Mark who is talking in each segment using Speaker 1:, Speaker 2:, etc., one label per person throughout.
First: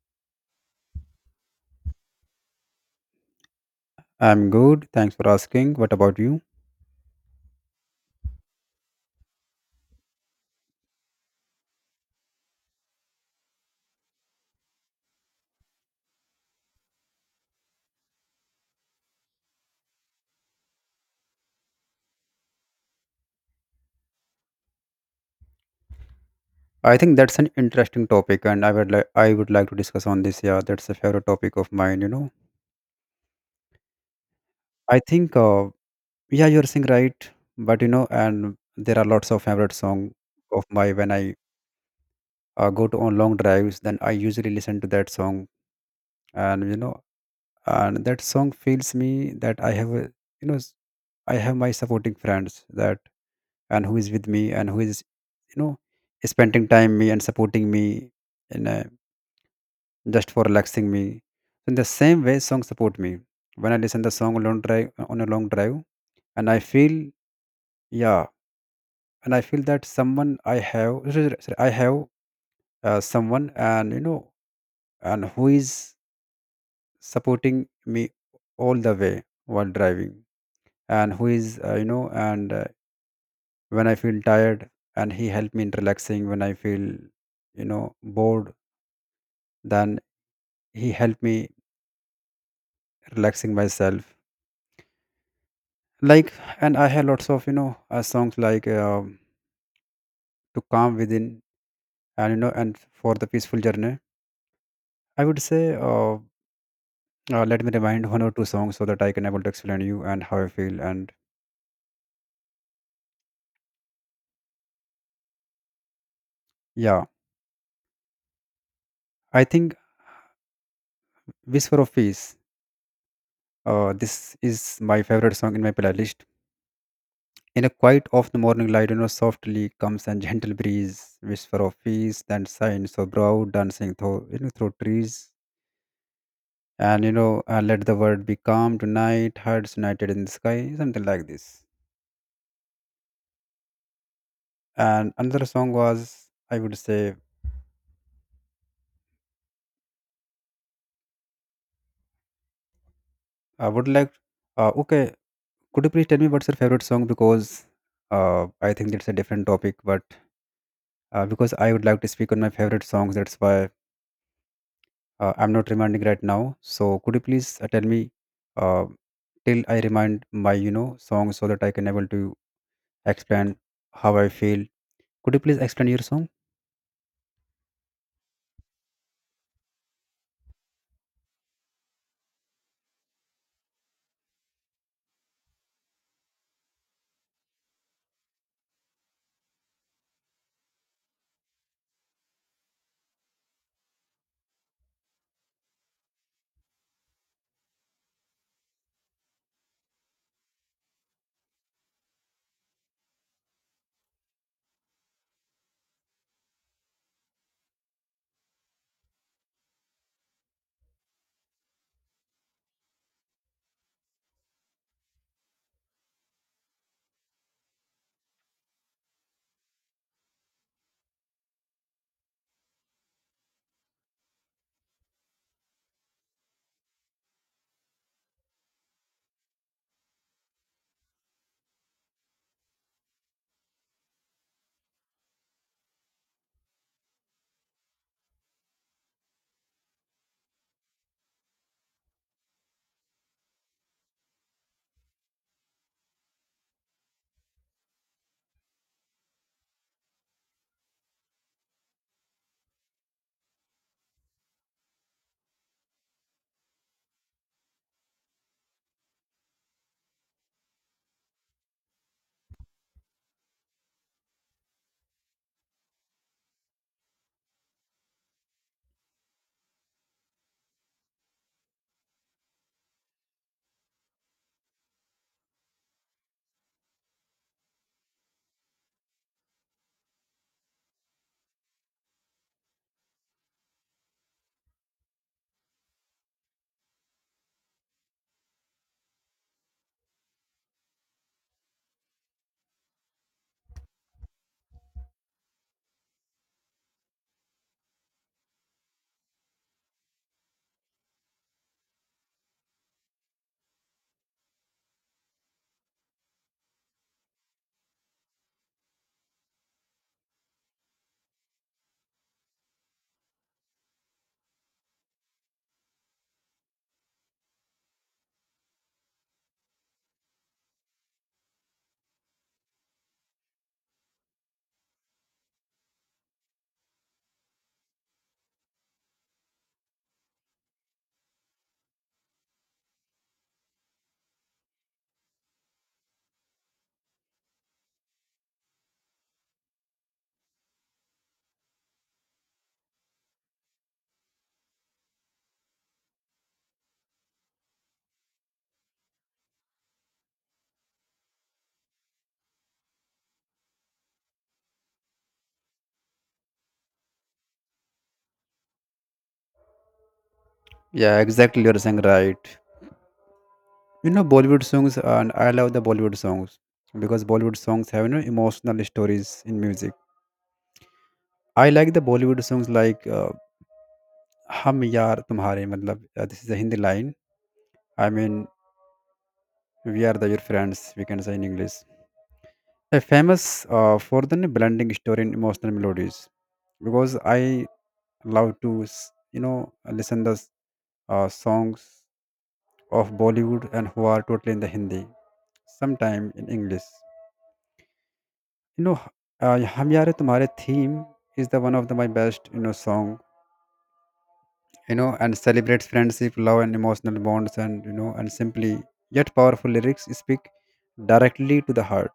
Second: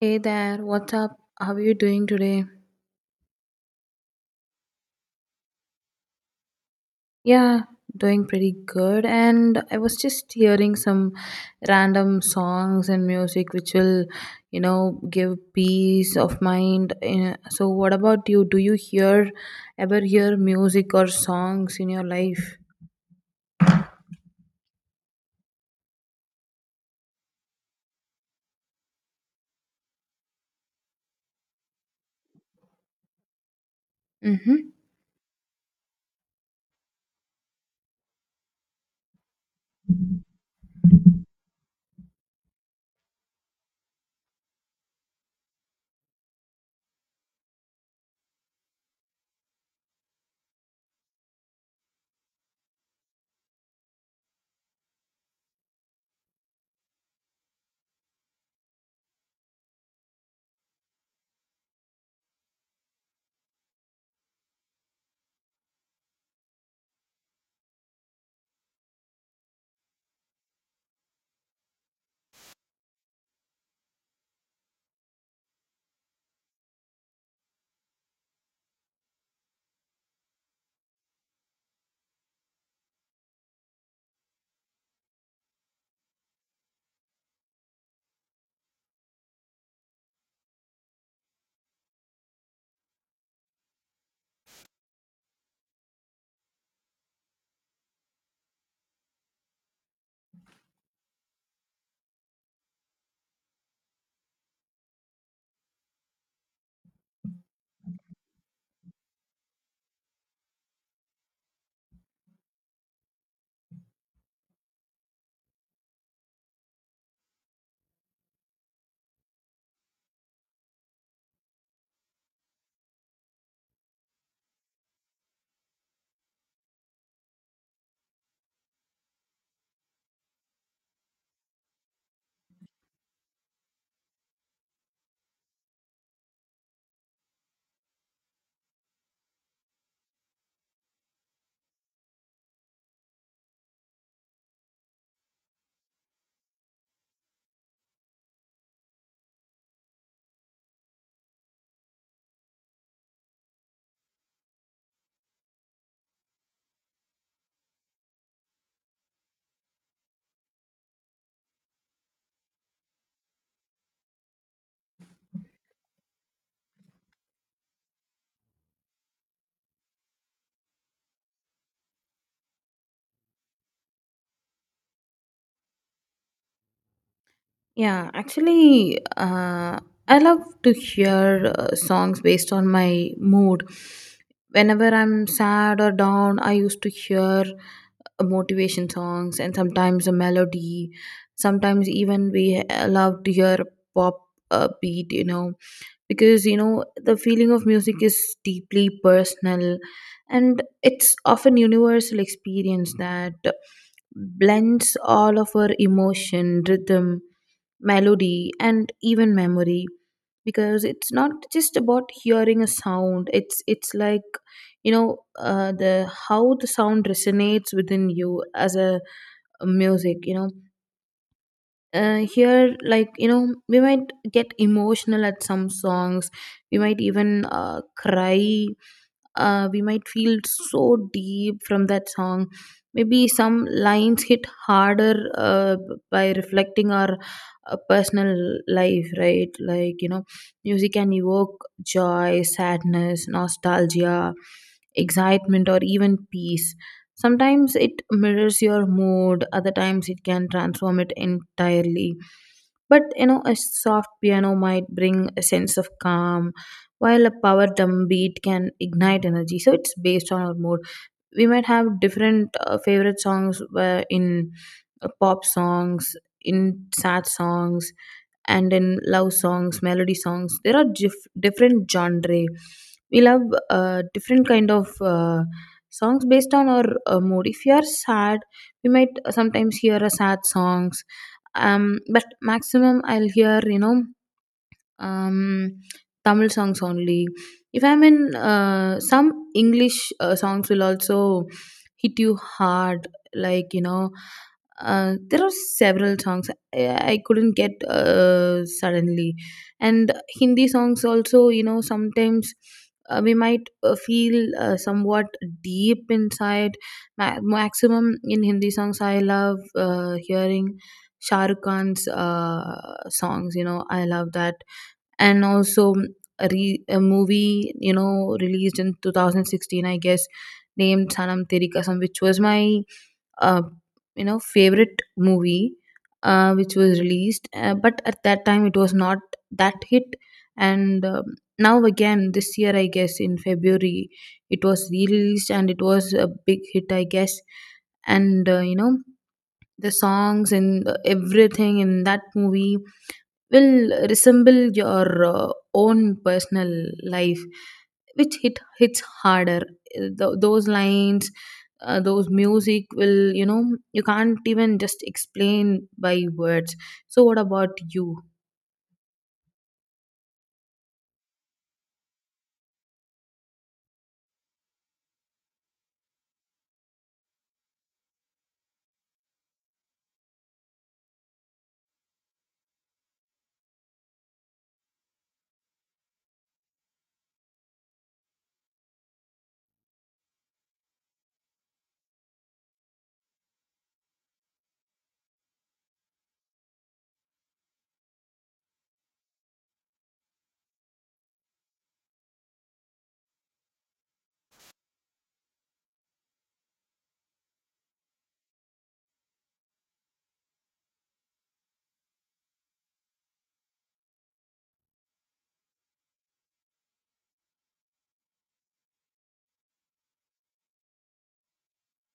Speaker 1: Hey there, what's up? How are you doing today?
Speaker 2: I'm good. Thanks for asking. What about you?
Speaker 1: Yeah, doing pretty good. And I was just hearing some random songs and music which will give peace of mind. So, what about you? Do you hear ever hear music or songs in your life?
Speaker 2: I think that's an interesting topic, and I would like to discuss on this. Yeah, that's a favorite topic of mine.
Speaker 1: Mm-hmm.
Speaker 2: I think yeah, you're saying right, but and there are lots of favorite song of my when I go to on long drives. Then I usually listen to that song, and and that song feels me that I have a, you know, s- I have my supporting friends that and who is with me and who is you know spending time me and supporting me in a. just for relaxing me. So, in the same way, songs support me. When I listen the song long drive on a long drive, and I feel yeah, and I feel that someone I have sorry, I have someone and and who is supporting me all the way while driving and who is you know and when I feel tired and he helped me in relaxing when I feel bored, then he helped me relaxing myself, like, and I have lots of songs like to calm within and and for the peaceful journey. I would say let me remind one or two songs so that I can able to explain you and how I feel. And yeah, I think "Whisper of Peace", this is my favorite song in my playlist. In a quiet of the morning light, softly comes and gentle breeze, whisper of peace, then signs so brow dancing through, through trees, and let the world be calm tonight, hearts united in the sky, something like this. And another song was, I would say, I would like, okay, could you please tell me what's your favorite song? Because I think that's a different topic, but because I would like to speak on my favorite songs, that's why I'm not reminding right now. So could you please tell me uh, till I remind my song so that I can able to explain how I feel. Could you please explain your song?
Speaker 1: Yeah, actually, I love to hear songs based on my mood. Whenever I'm sad or down, I used to hear motivation songs, and sometimes a melody, sometimes even we love to hear pop beat, because the feeling of music is deeply personal, and it's often universal experience that blends all of our emotion, rhythm, melody, and even memory. Because it's not just about hearing a sound, it's like the how the sound resonates within you as a music. Uh, here, like, we might get emotional at some songs. We might even cry. Uh, we might feel so deep from that song. Maybe some lines hit harder, by reflecting our personal life, right? Music can evoke joy, sadness, nostalgia, excitement, or even peace. Sometimes it mirrors your mood, other times it can transform it entirely. But you know, a soft piano might bring a sense of calm, while a power drum beat can ignite energy. So it's based on our mood. We might have different favorite songs, in pop songs, in sad songs, and in love songs, melody songs. There are different genre. We love different kind of songs based on our mood. If you are sad, we might sometimes hear a sad songs. Um, but maximum I'll hear, um, Tamil songs only. If I'm in some English songs will also hit you hard. Like you know, there are several songs I couldn't get suddenly, and Hindi songs also. You know, sometimes. We might feel somewhat deep inside. Maximum in Hindi songs, I love hearing Shah Rukh Khan's songs. You know, I love that. And also a movie, you know, released in 2016, I guess, named Sanam Teri Kasam, which was my uh, you know, favorite movie, which was released, but at that time it was not that hit. And now again this year, I guess in February, it was released, and it was a big hit, I guess. And you know, the songs and the everything in that movie will resemble your own personal life, which hits harder. Those lines, those music will, you can't even just explain by words. So what about you?
Speaker 2: Yeah, exactly, you're saying right. You know Bollywood songs, and I love the Bollywood songs because Bollywood songs have emotional stories in music. I like the Bollywood songs like "Hum Yaar Tumhare", matlab, this is a Hindi line. I mean, we are the your friends. We can say in English. A famous for the blending story and emotional melodies, because I love to you know listen the songs of Bollywood and who are totally in the Hindi, sometime in English. You know, "Hum Yaar Tumhare" theme is the one of the, my best, song. You know, and celebrates friendship, love, and emotional bonds, and and simply yet powerful lyrics speak directly to the heart.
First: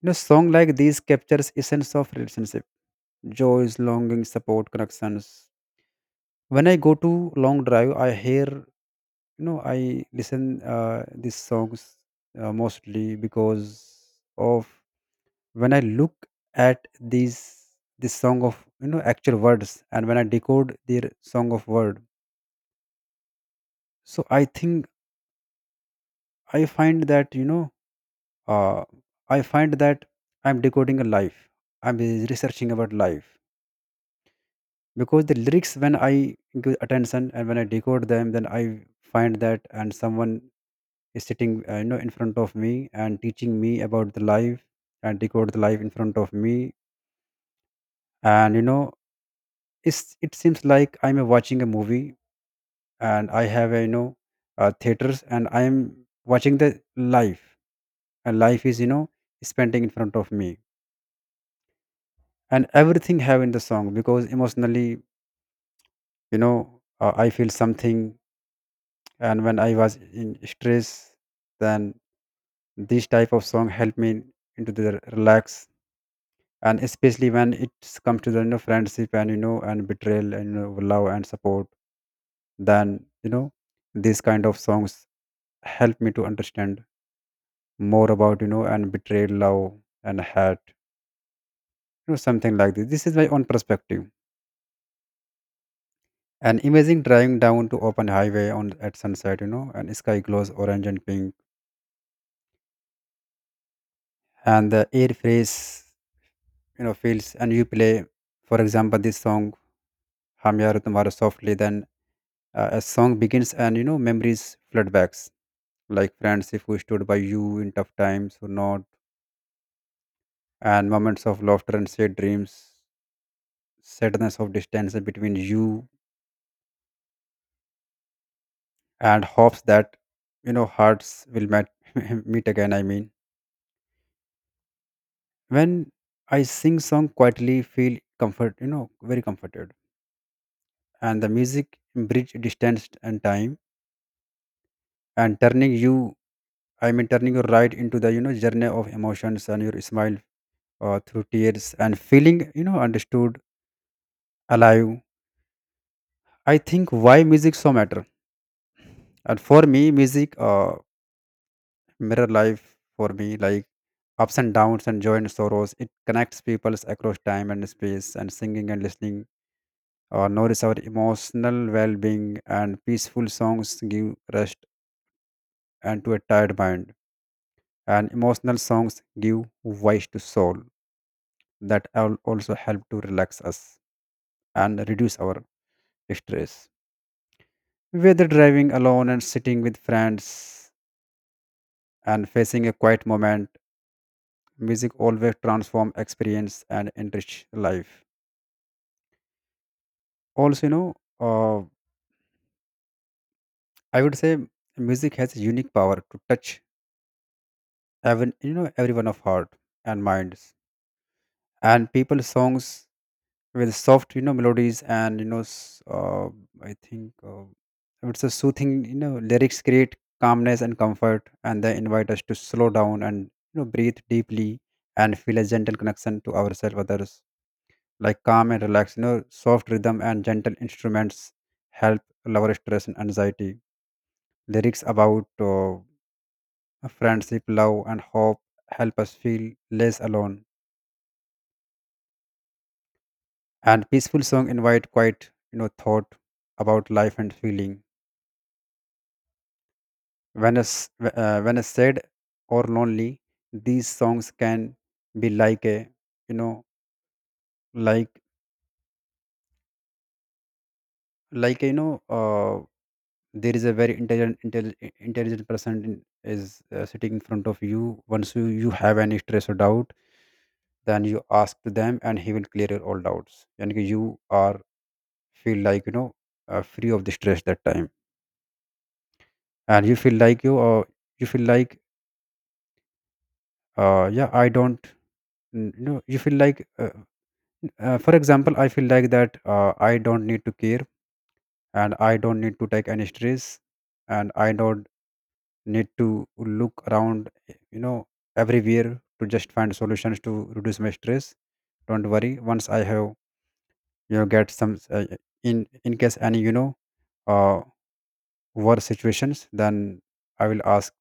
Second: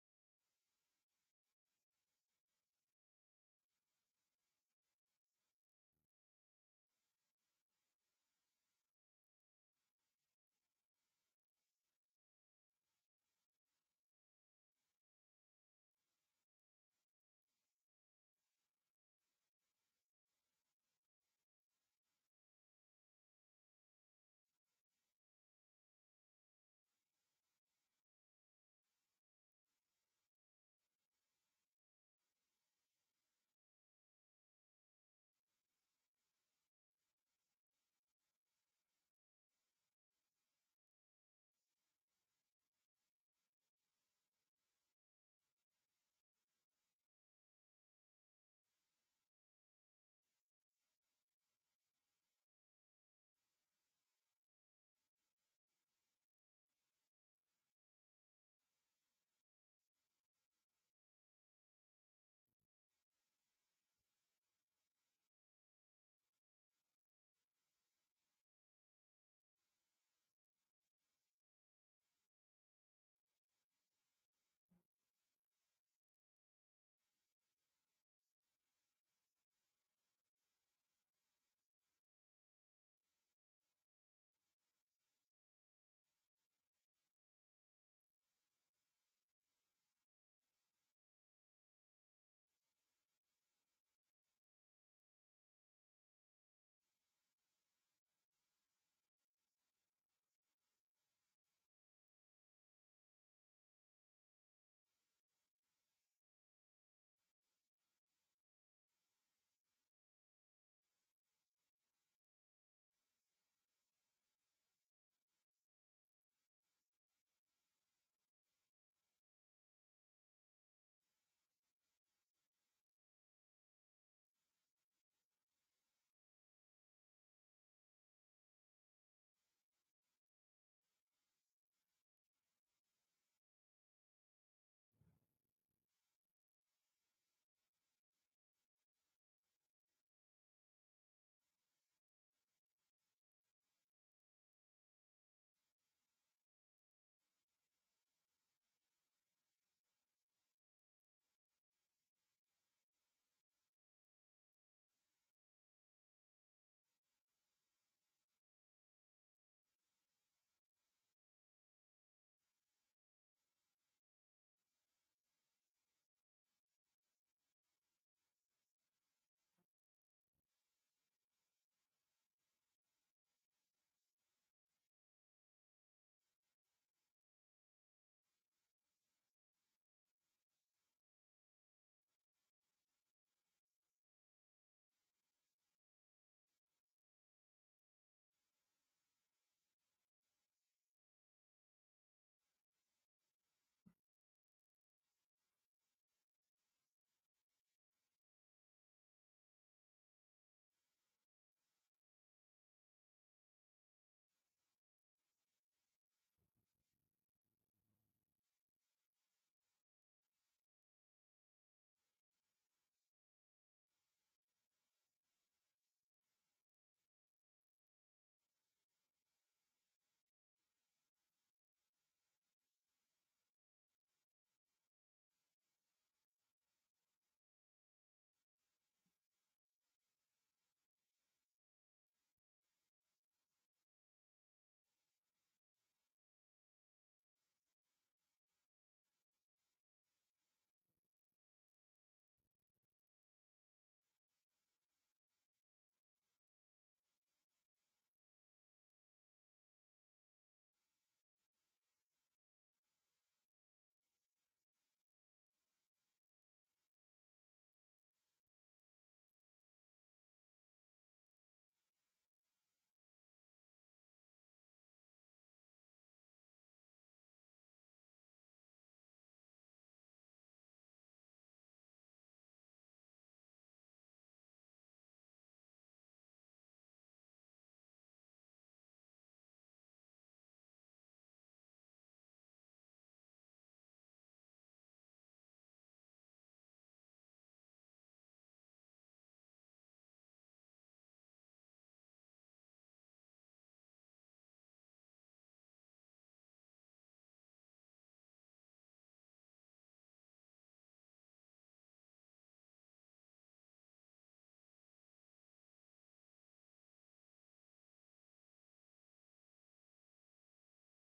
Speaker 2: You know, song like these captures essence of relationship, joys, longing, support, connections. When I go to long drive, I hear, I listen these songs mostly because of when I look at these this song of actual words. And when I decode their song of word, so I think I find that uh, I find that I'm decoding a life. I'm researching about life because the lyrics, when I give attention and when I decode them, then I find that and someone is sitting in front of me and teaching me about the life and decode the life in front of me. And it's, it seems like I'm watching a movie, and I have theaters, and I am watching the life, and life is spending in front of me, and everything have in the song because emotionally I feel something. And when I was in stress, then this type of song help me into the relax, and especially when it comes to the friendship and and betrayal and love and support, then these kind of songs help me to understand more about and betrayed love and hate, something like this. This is my own perspective. And imagine driving down to open highway on at sunset, and sky glows orange and pink and the air fresh, feels, and you play, for example, this song "Hum Yaar Tumhara" softly. Then a song begins, and memories flood back, like friends, if we stood by you in tough times or not, and moments of laughter and shared dreams, sadness of distance between you, and hopes that hearts will met, meet again, I mean, when I sing song quietly, feel comfort, very comforted, and the music bridge distance and time, and turning you, I mean turning you right into the journey of emotions and your smile through tears and feeling understood, alive. I think why music so matter, and for me music mirror life for me, like ups and downs and joy and sorrows. It connects people across time and space, and singing and listening nourish our emotional well-being, and peaceful songs give rest and to a tired mind, and emotional songs give voice to soul that also help to relax us and reduce our stress, whether driving alone and sitting with friends and facing a quiet moment. Music always transform experience and enrich life. Also, uh, I would say music has a unique power to touch even everyone of heart and minds. And people songs with soft melodies and I think it's a soothing lyrics create calmness and comfort, and they invite us to slow down and breathe deeply and feel a gentle connection to ourselves, others, like calm and relax. You know, soft rhythm and gentle instruments help lower stress and anxiety. Lyrics about friendship, love, and hope help us feel less alone. And peaceful song invite quite thought about life and feeling. When us sad or lonely, these songs can be like a you know like like you know uh, there is a very intelligent person is sitting in front of you. Once you have any stress or doubt, then you ask to them and he will clear your all doubts, and you are feel like free of the stress that time. And you feel like yeah I don't n- you know you feel like for example, I feel like that I don't need to care and I don't need to take any stress and I don't need to look around, everywhere, to just find solutions to reduce my stress. Don't worry, once I have get some in case any uh worse situations, then I will ask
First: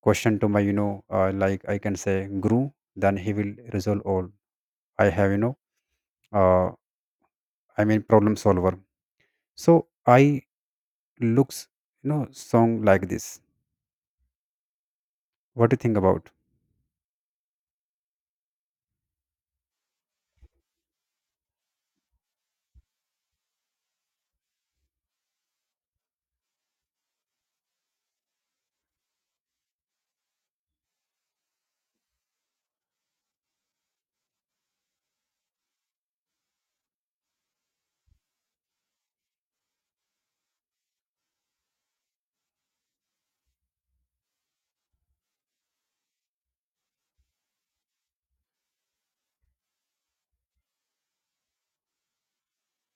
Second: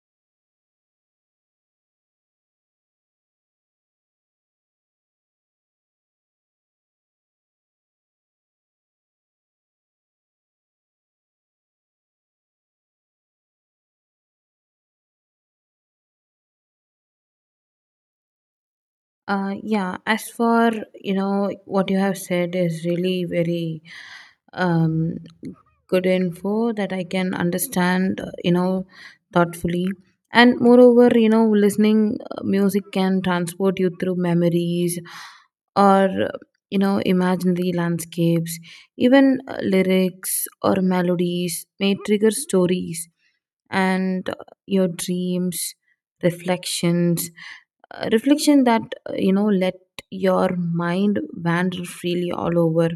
Speaker 2: question to my like I can say guru. Then he will resolve all I have, uh I mean problem solver. So I looks song like this. What do you think about?
Speaker 1: Yeah, as for, what you have said is really very um, good info that I can understand, thoughtfully. And moreover, you know, listening music can transport you through memories or, you know, imaginary landscapes. Even lyrics or melodies may trigger stories and your dreams, reflections, reflection that let your mind wander freely all over.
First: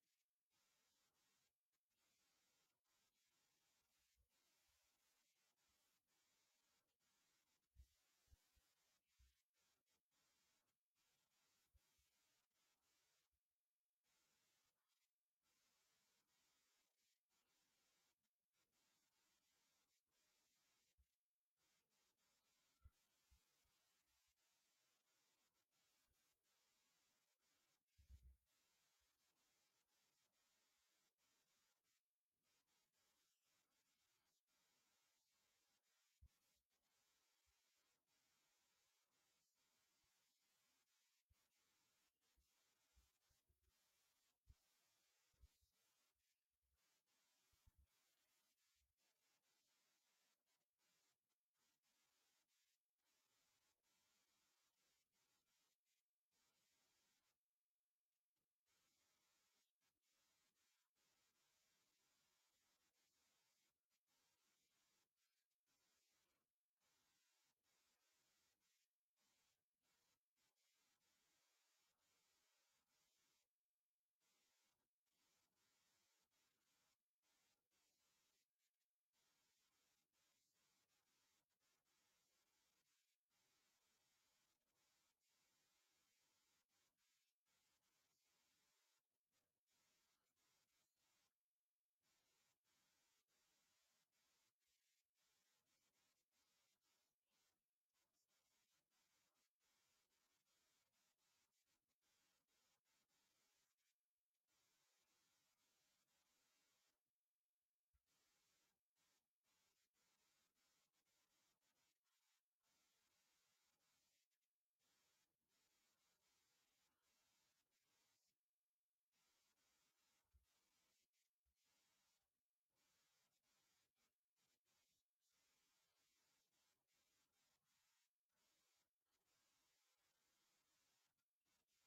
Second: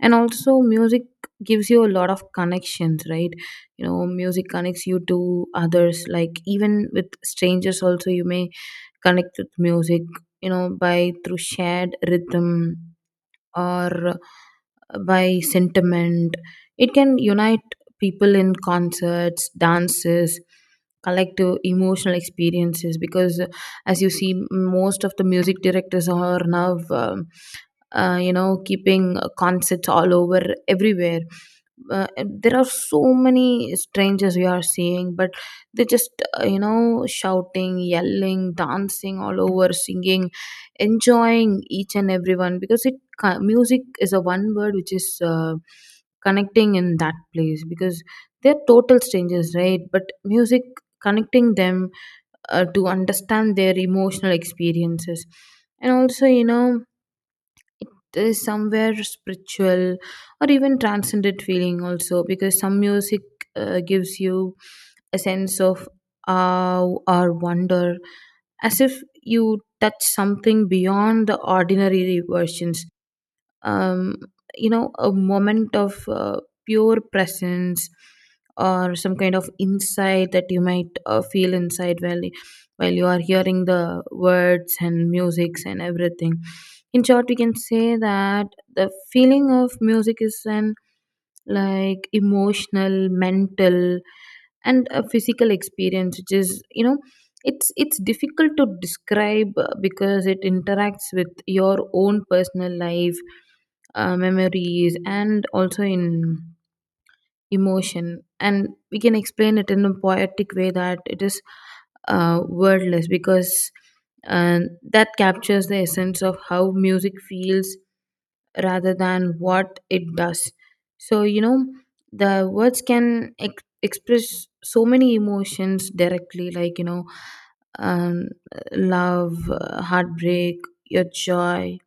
Speaker 1: And also music gives you a lot of connections, right? You know, music connects you to others, like even with strangers also you may connect with music, you know, by through shared rhythm or by sentiment. It can unite people in concerts, dances, collective emotional experiences, because as you see most of the music directors are now you know, keeping concerts all over everywhere. Uh, there are so many strangers we are seeing, but they just you know, shouting, yelling, dancing all over, singing, enjoying each and everyone, because music is a one word which is connecting in that place, because they're total strangers, right? But music connecting them to understand their emotional experiences. And also, you know, is somewhere spiritual or even transcendent feeling also, because some music gives you a sense of awe or wonder, as if you touch something beyond the ordinary versions. um, you know, a moment of pure presence or some kind of insight that you might feel inside while you are hearing the words and musics and everything. In short, we can say that the feeling of music is an, like, emotional, mental, and a physical experience, which is, you know, it's difficult to describe, because it interacts with your own personal life, memories, and also in emotion. And we can explain it in a poetic way that it is wordless, because uh, that captures the essence of how music feels rather than what it does. So you know, the words can express so many emotions directly, like you know, um, love, heartbreak, your joy,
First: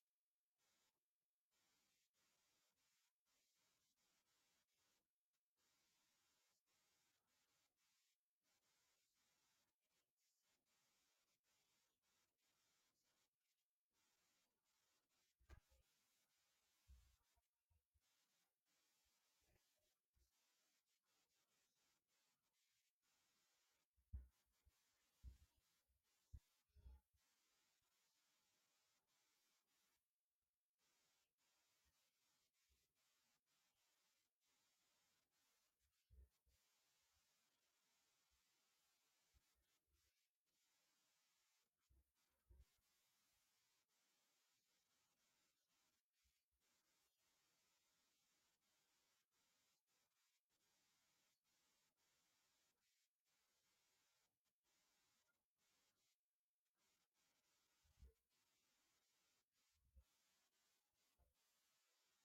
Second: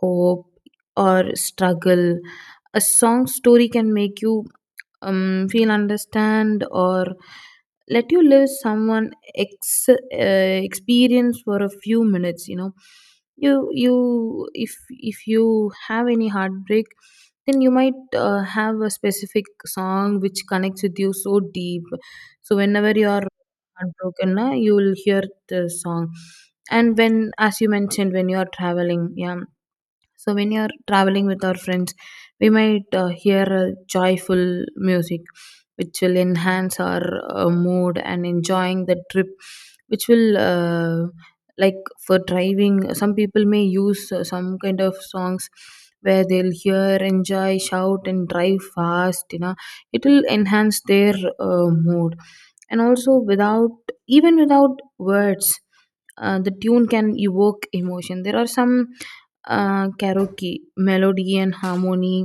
Speaker 1: hope, or struggle. A song story can make you feel, understand, or let you live someone experience for a few minutes, you know. You if you have any heartbreak, then you might have a specific song which connects with you so deep. So whenever you are heartbroken na, you will hear the song. And when, as you mentioned, when you are traveling, yeah, so when you're traveling with our friends, we might hear a joyful music, which will enhance our mood and enjoying the trip, which will, like for driving. Some people may use some kind of songs where they'll hear, enjoy, shout, and drive fast. You know, it will enhance their mood, and also without even without words. The tune can evoke emotion. There are some karaoke melody and harmony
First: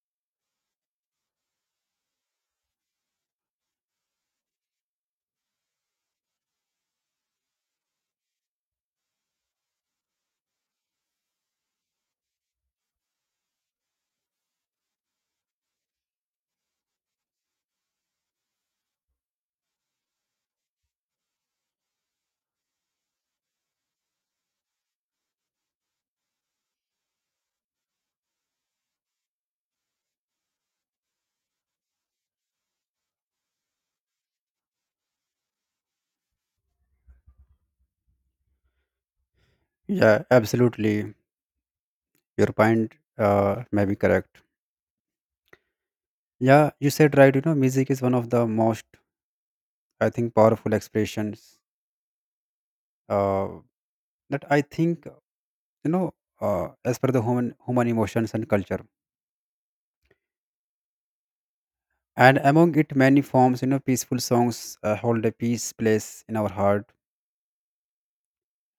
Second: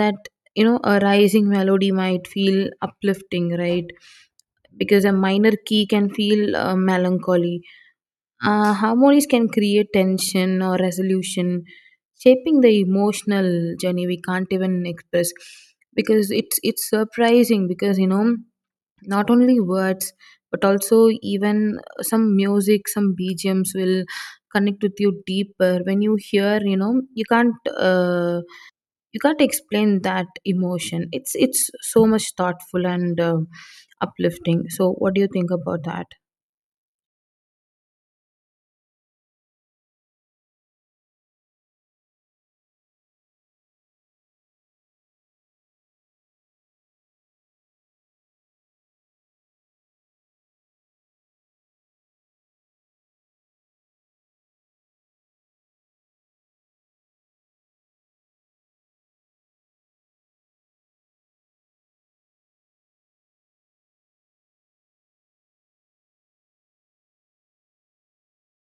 Speaker 1: that, you know, a rising melody might feel uplifting, right? Because a minor key can feel melancholy. Uh, harmonies can create tension or resolution, shaping the emotional journey we can't even express, because it's surprising. Because you know, not only words but also even some music, some BGMs will connect with you deeper when you hear. You know, you can't explain that emotion. It's so much thoughtful and uplifting. So what do you think about that?
Speaker 2: Yeah, absolutely, your point may be correct. Yeah, you said right, you know music is one of the most, I think, powerful expressions uh that I think you know, as per the human emotions and culture. And among it, many forms, peaceful songs hold a peace place in our heart.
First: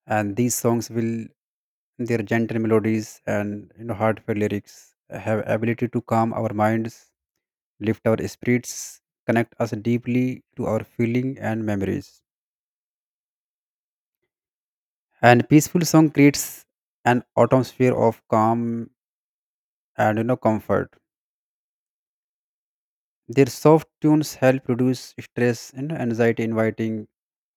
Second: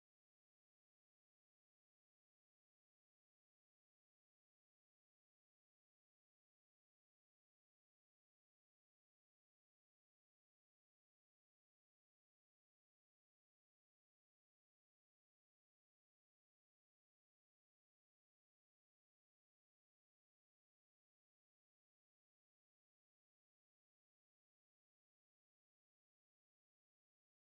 Speaker 2: And these songs will, their gentle melodies and heartfelt lyrics have ability to calm our minds, lift our spirits, connect us deeply to our feeling and memories. And peaceful song creates an atmosphere of calm and comfort. Their soft tunes help reduce stress and anxiety, inviting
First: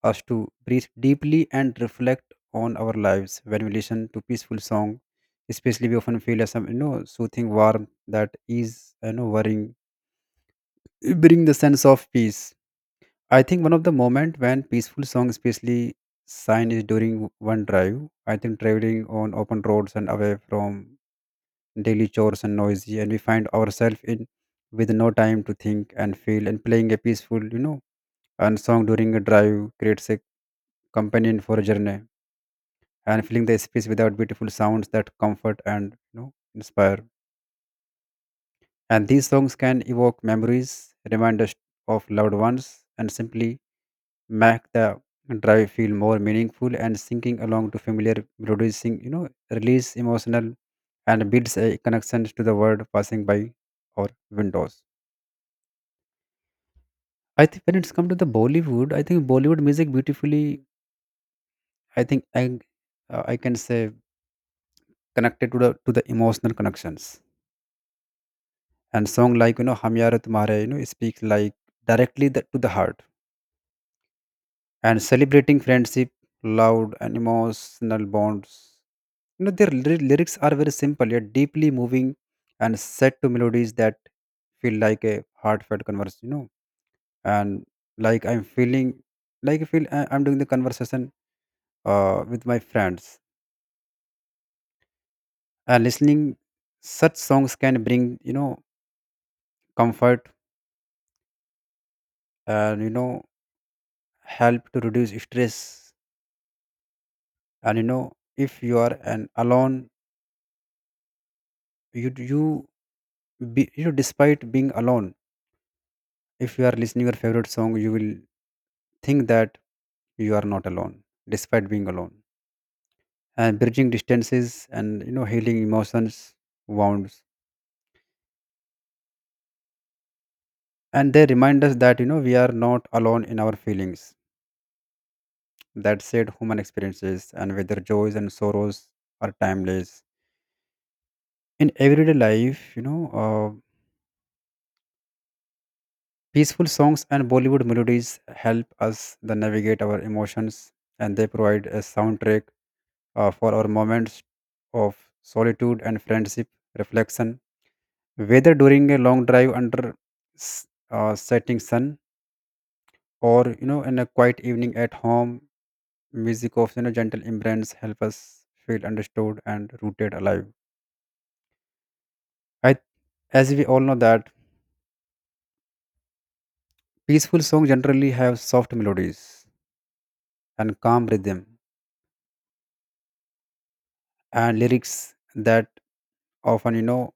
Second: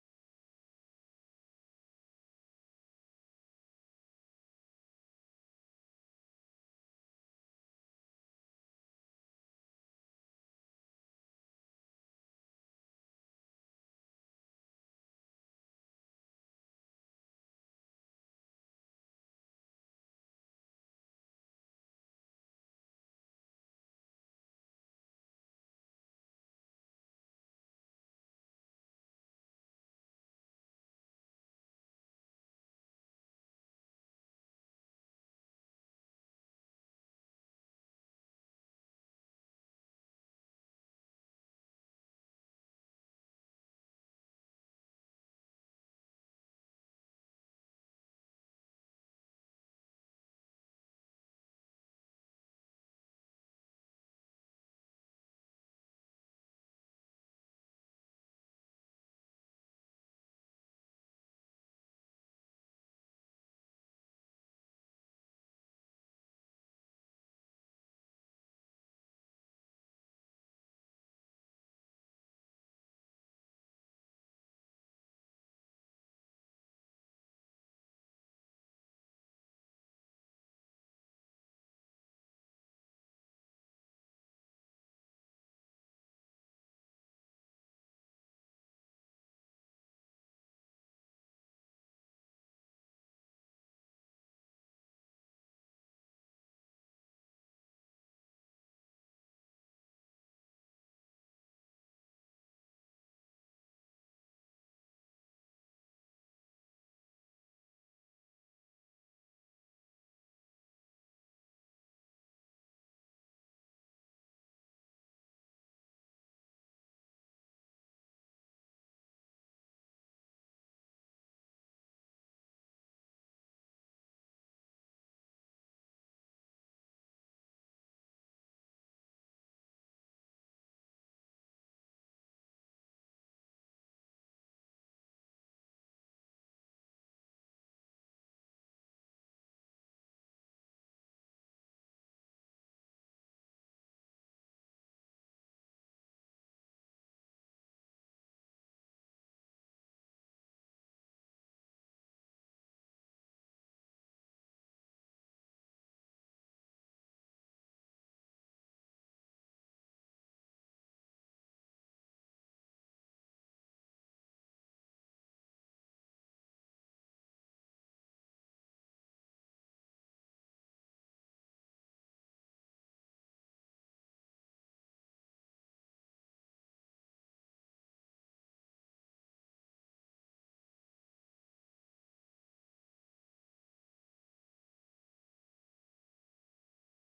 Speaker 2: us to breathe deeply and reflect on our lives. When we listen to peaceful song, especially we often feel a some soothing warmth that is worrying, bring the sense of peace. I think one of the moment when peaceful song, especially sign, is during one drive. I think traveling on open roads and away from daily chores and noisy, and we find ourselves in with no time to think and feel, and playing a peaceful and song during a drive creates a companion for a journey and filling the space without beautiful sounds that comfort and inspire. And these songs can evoke memories, remind us of loved ones, and simply make the drive feel more meaningful, and singing along to familiar producing release emotional and builds a connection to the world passing by our windows. I think when it's come to the Bollywood, I think Bollywood music beautifully, I think I can say connected to the emotional connections. And song like "Hum Yaar Tumhare", speaks like directly the, to the heart and celebrating friendship, loud and emotional bonds. You know, their lyrics are very simple yet deeply moving and set to melodies that feel like a heartfelt converse, you know, and like I'm feeling, like I'm doing the conversation with my friends. And listening such songs can bring, you know, comfort and, you know, help to reduce stress. And, you know, if you are an alone, you be, you know despite being alone, if you are listening your favorite song, you will think that you are not alone despite being alone, and bridging distances and healing emotions wounds. And they remind us that we are not alone in our feelings, that said human experiences, and whether joys and sorrows are timeless in everyday life. You know, peaceful songs and Bollywood melodies help us the navigate our emotions, and they provide a soundtrack for our moments of solitude and friendship reflection, whether during a long drive under setting sun or in a quiet evening at home. Music of gentle embrace help us feel understood and rooted alive. I, as we all know that peaceful songs generally have soft melodies and calm rhythm and lyrics that often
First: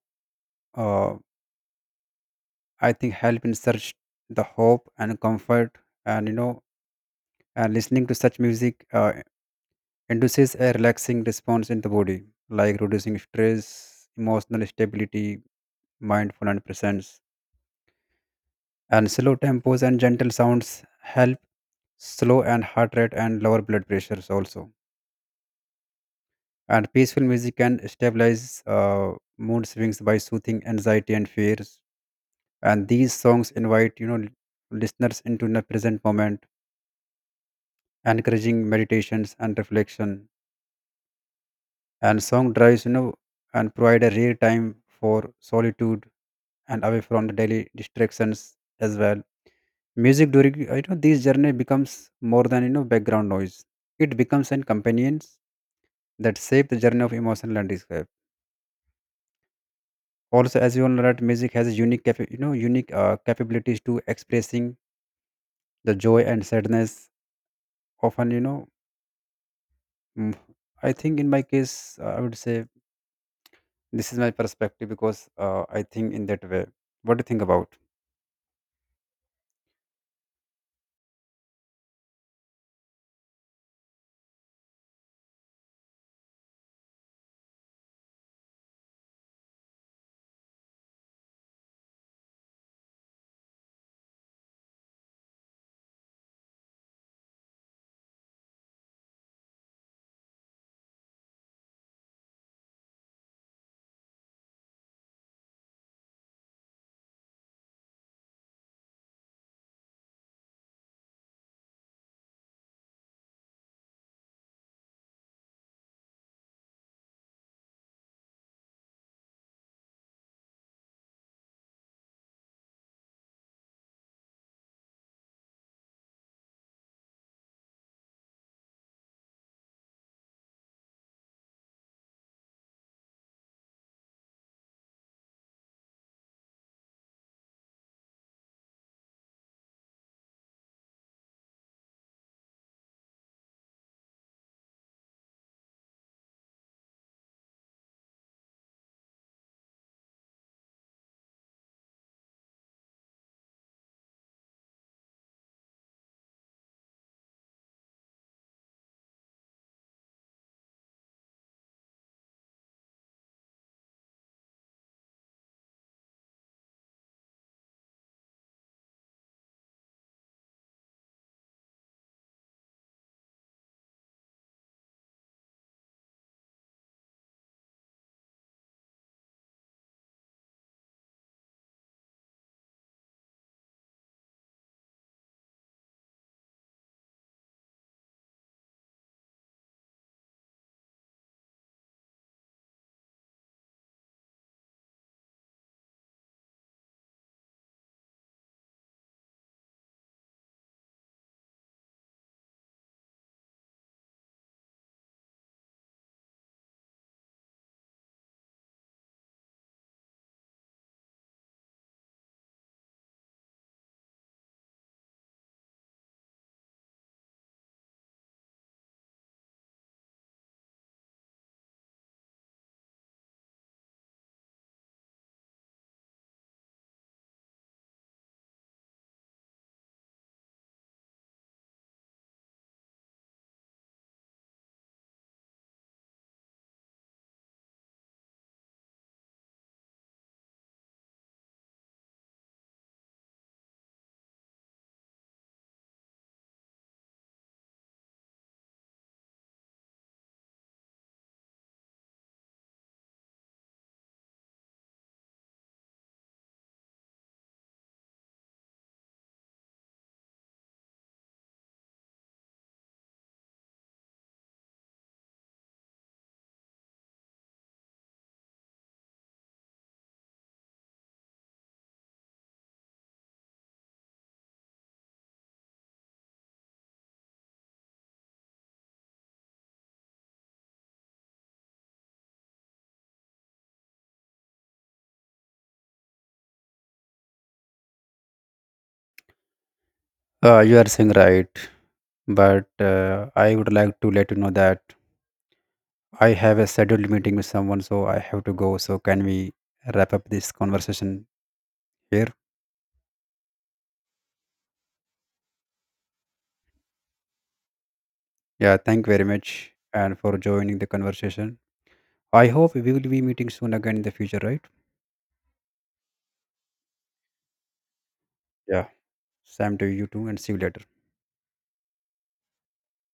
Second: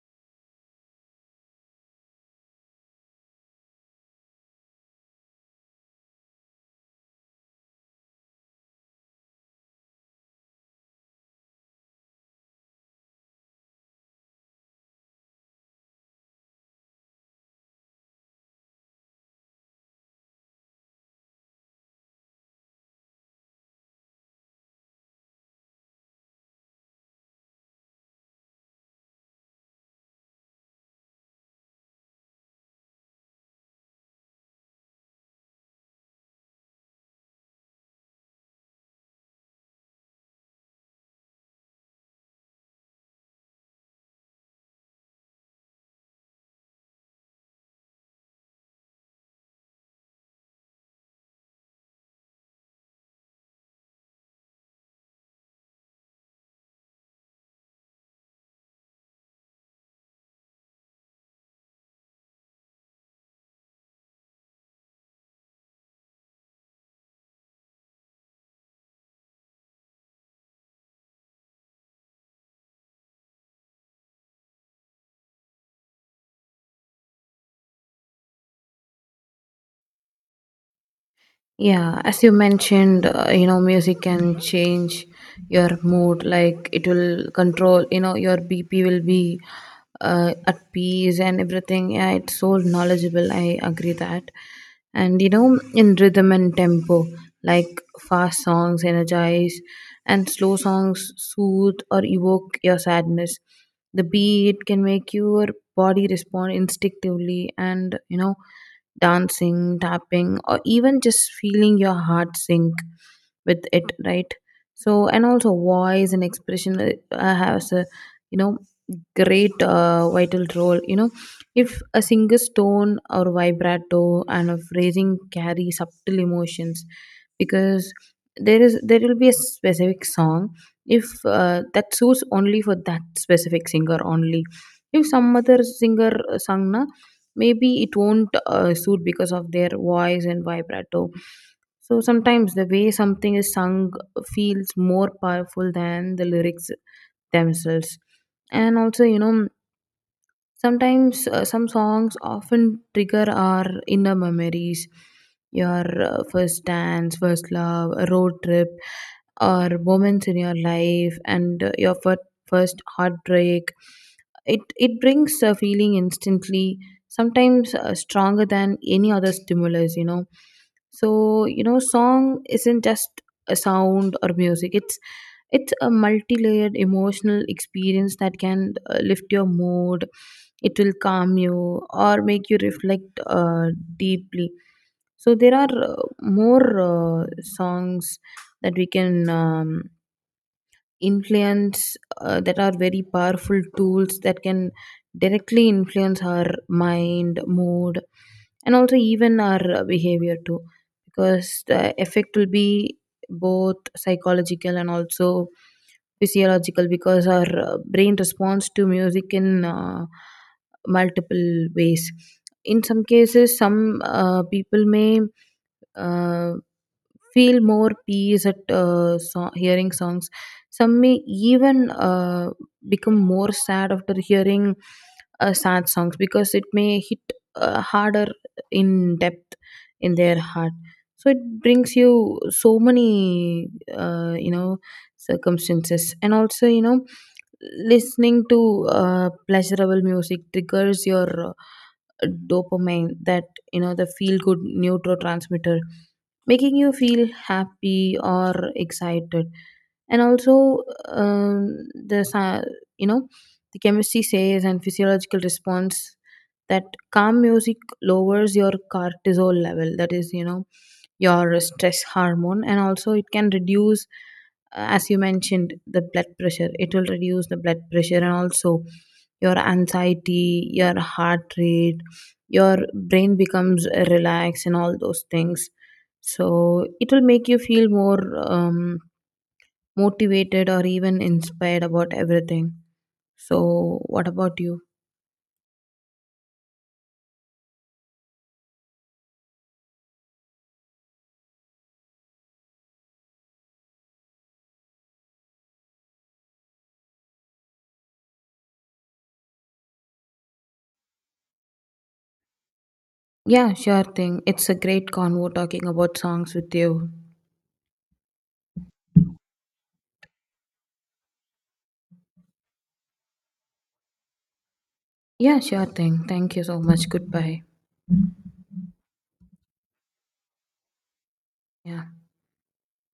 Speaker 2: uh, I think help in search the hope and comfort. And and listening to such music induces a relaxing response in the body, like reducing stress, emotional stability, mindful and presence. And slow tempos and gentle sounds help slow and heart rate and lower blood pressures also. And peaceful music can stabilize mood swings by soothing anxiety and fears. And these songs invite listeners into the present moment, encouraging meditations and reflection. And song drives, and provide a rare time for solitude and away from the daily distractions as well. Music during this journey becomes more than background noise. It becomes an companions that shape the journey of emotional landscape. Also, as you all know that music has a unique unique capabilities to expressing the joy and sadness, often mm, I think in my case, I would say this is my perspective because I think in that way. What do you think about?
Speaker 1: Yeah, as you mentioned, you know, music can change your mood. Like it will control, you know, your BP will be at peace and everything. Yeah, it's so knowledgeable. I agree that. And you know, in rhythm and tempo, like fast songs energize and slow songs soothe or evoke your sadness. The beat can make your body respond instinctively and, you know, dancing, tapping, or even just feeling your heart sink with it, right? So, and also voice and expression has a, you know, great vital role. You know, if a singer's tone or vibrato and a phrasing carry subtle emotions, because there will be a specific song if that suits only for that specific singer only. If some other singer sung na, maybe it won't suit because of their voice and vibrato. So sometimes the way something is sung feels more powerful than the lyrics themselves. And also you know, sometimes some songs often trigger our inner memories, your first dance, first love, a road trip, or moments in your life, and your first heartbreak. It brings a feeling instantly, sometimes stronger than any other stimulus, you know. So you know, song isn't just a sound or music. It's a multi-layered emotional experience that can lift your mood, it will calm you or make you reflect deeply. So there are more uh, songs that we can influence, that are very powerful tools that can directly influence our mind, mood, and also even our behavior too. Because the effect will be both psychological and also physiological, because our brain responds to music in multiple ways. In some cases, some people may uh, feel more peace at hearing songs. Some may even become more sad after hearing sad songs, because it may hit harder in depth in their heart. So it brings you so many, you know, circumstances, and also you know, listening to pleasurable music triggers your dopamine, that you know, the feel good neurotransmitter, making you feel happy or excited. And also um, the sa- you know, the chemistry says and physiological response, that calm music lowers your cortisol level, that is, you know, your stress hormone, and also it can reduce, as you mentioned, the blood pressure. It will reduce the blood pressure, and also your anxiety, your heart rate, your brain becomes relaxed, and all those things. So it will make you feel more um, motivated or even inspired about everything. So what about you?
Speaker 2: You are saying right, but I would like to let you know that I have a scheduled meeting with someone, so I have to go. So can we wrap up this conversation here?
Speaker 1: Yeah, sure thing, it's a great convo talking about songs with you.
Speaker 2: Yeah, thank you very much and for joining the conversation. I hope we will be meeting soon again in the future, right?
Speaker 1: Yeah, sure thing, thank you so much, goodbye.
Speaker 2: Yeah, Sam to you too, and see you later.
Speaker 1: Yeah.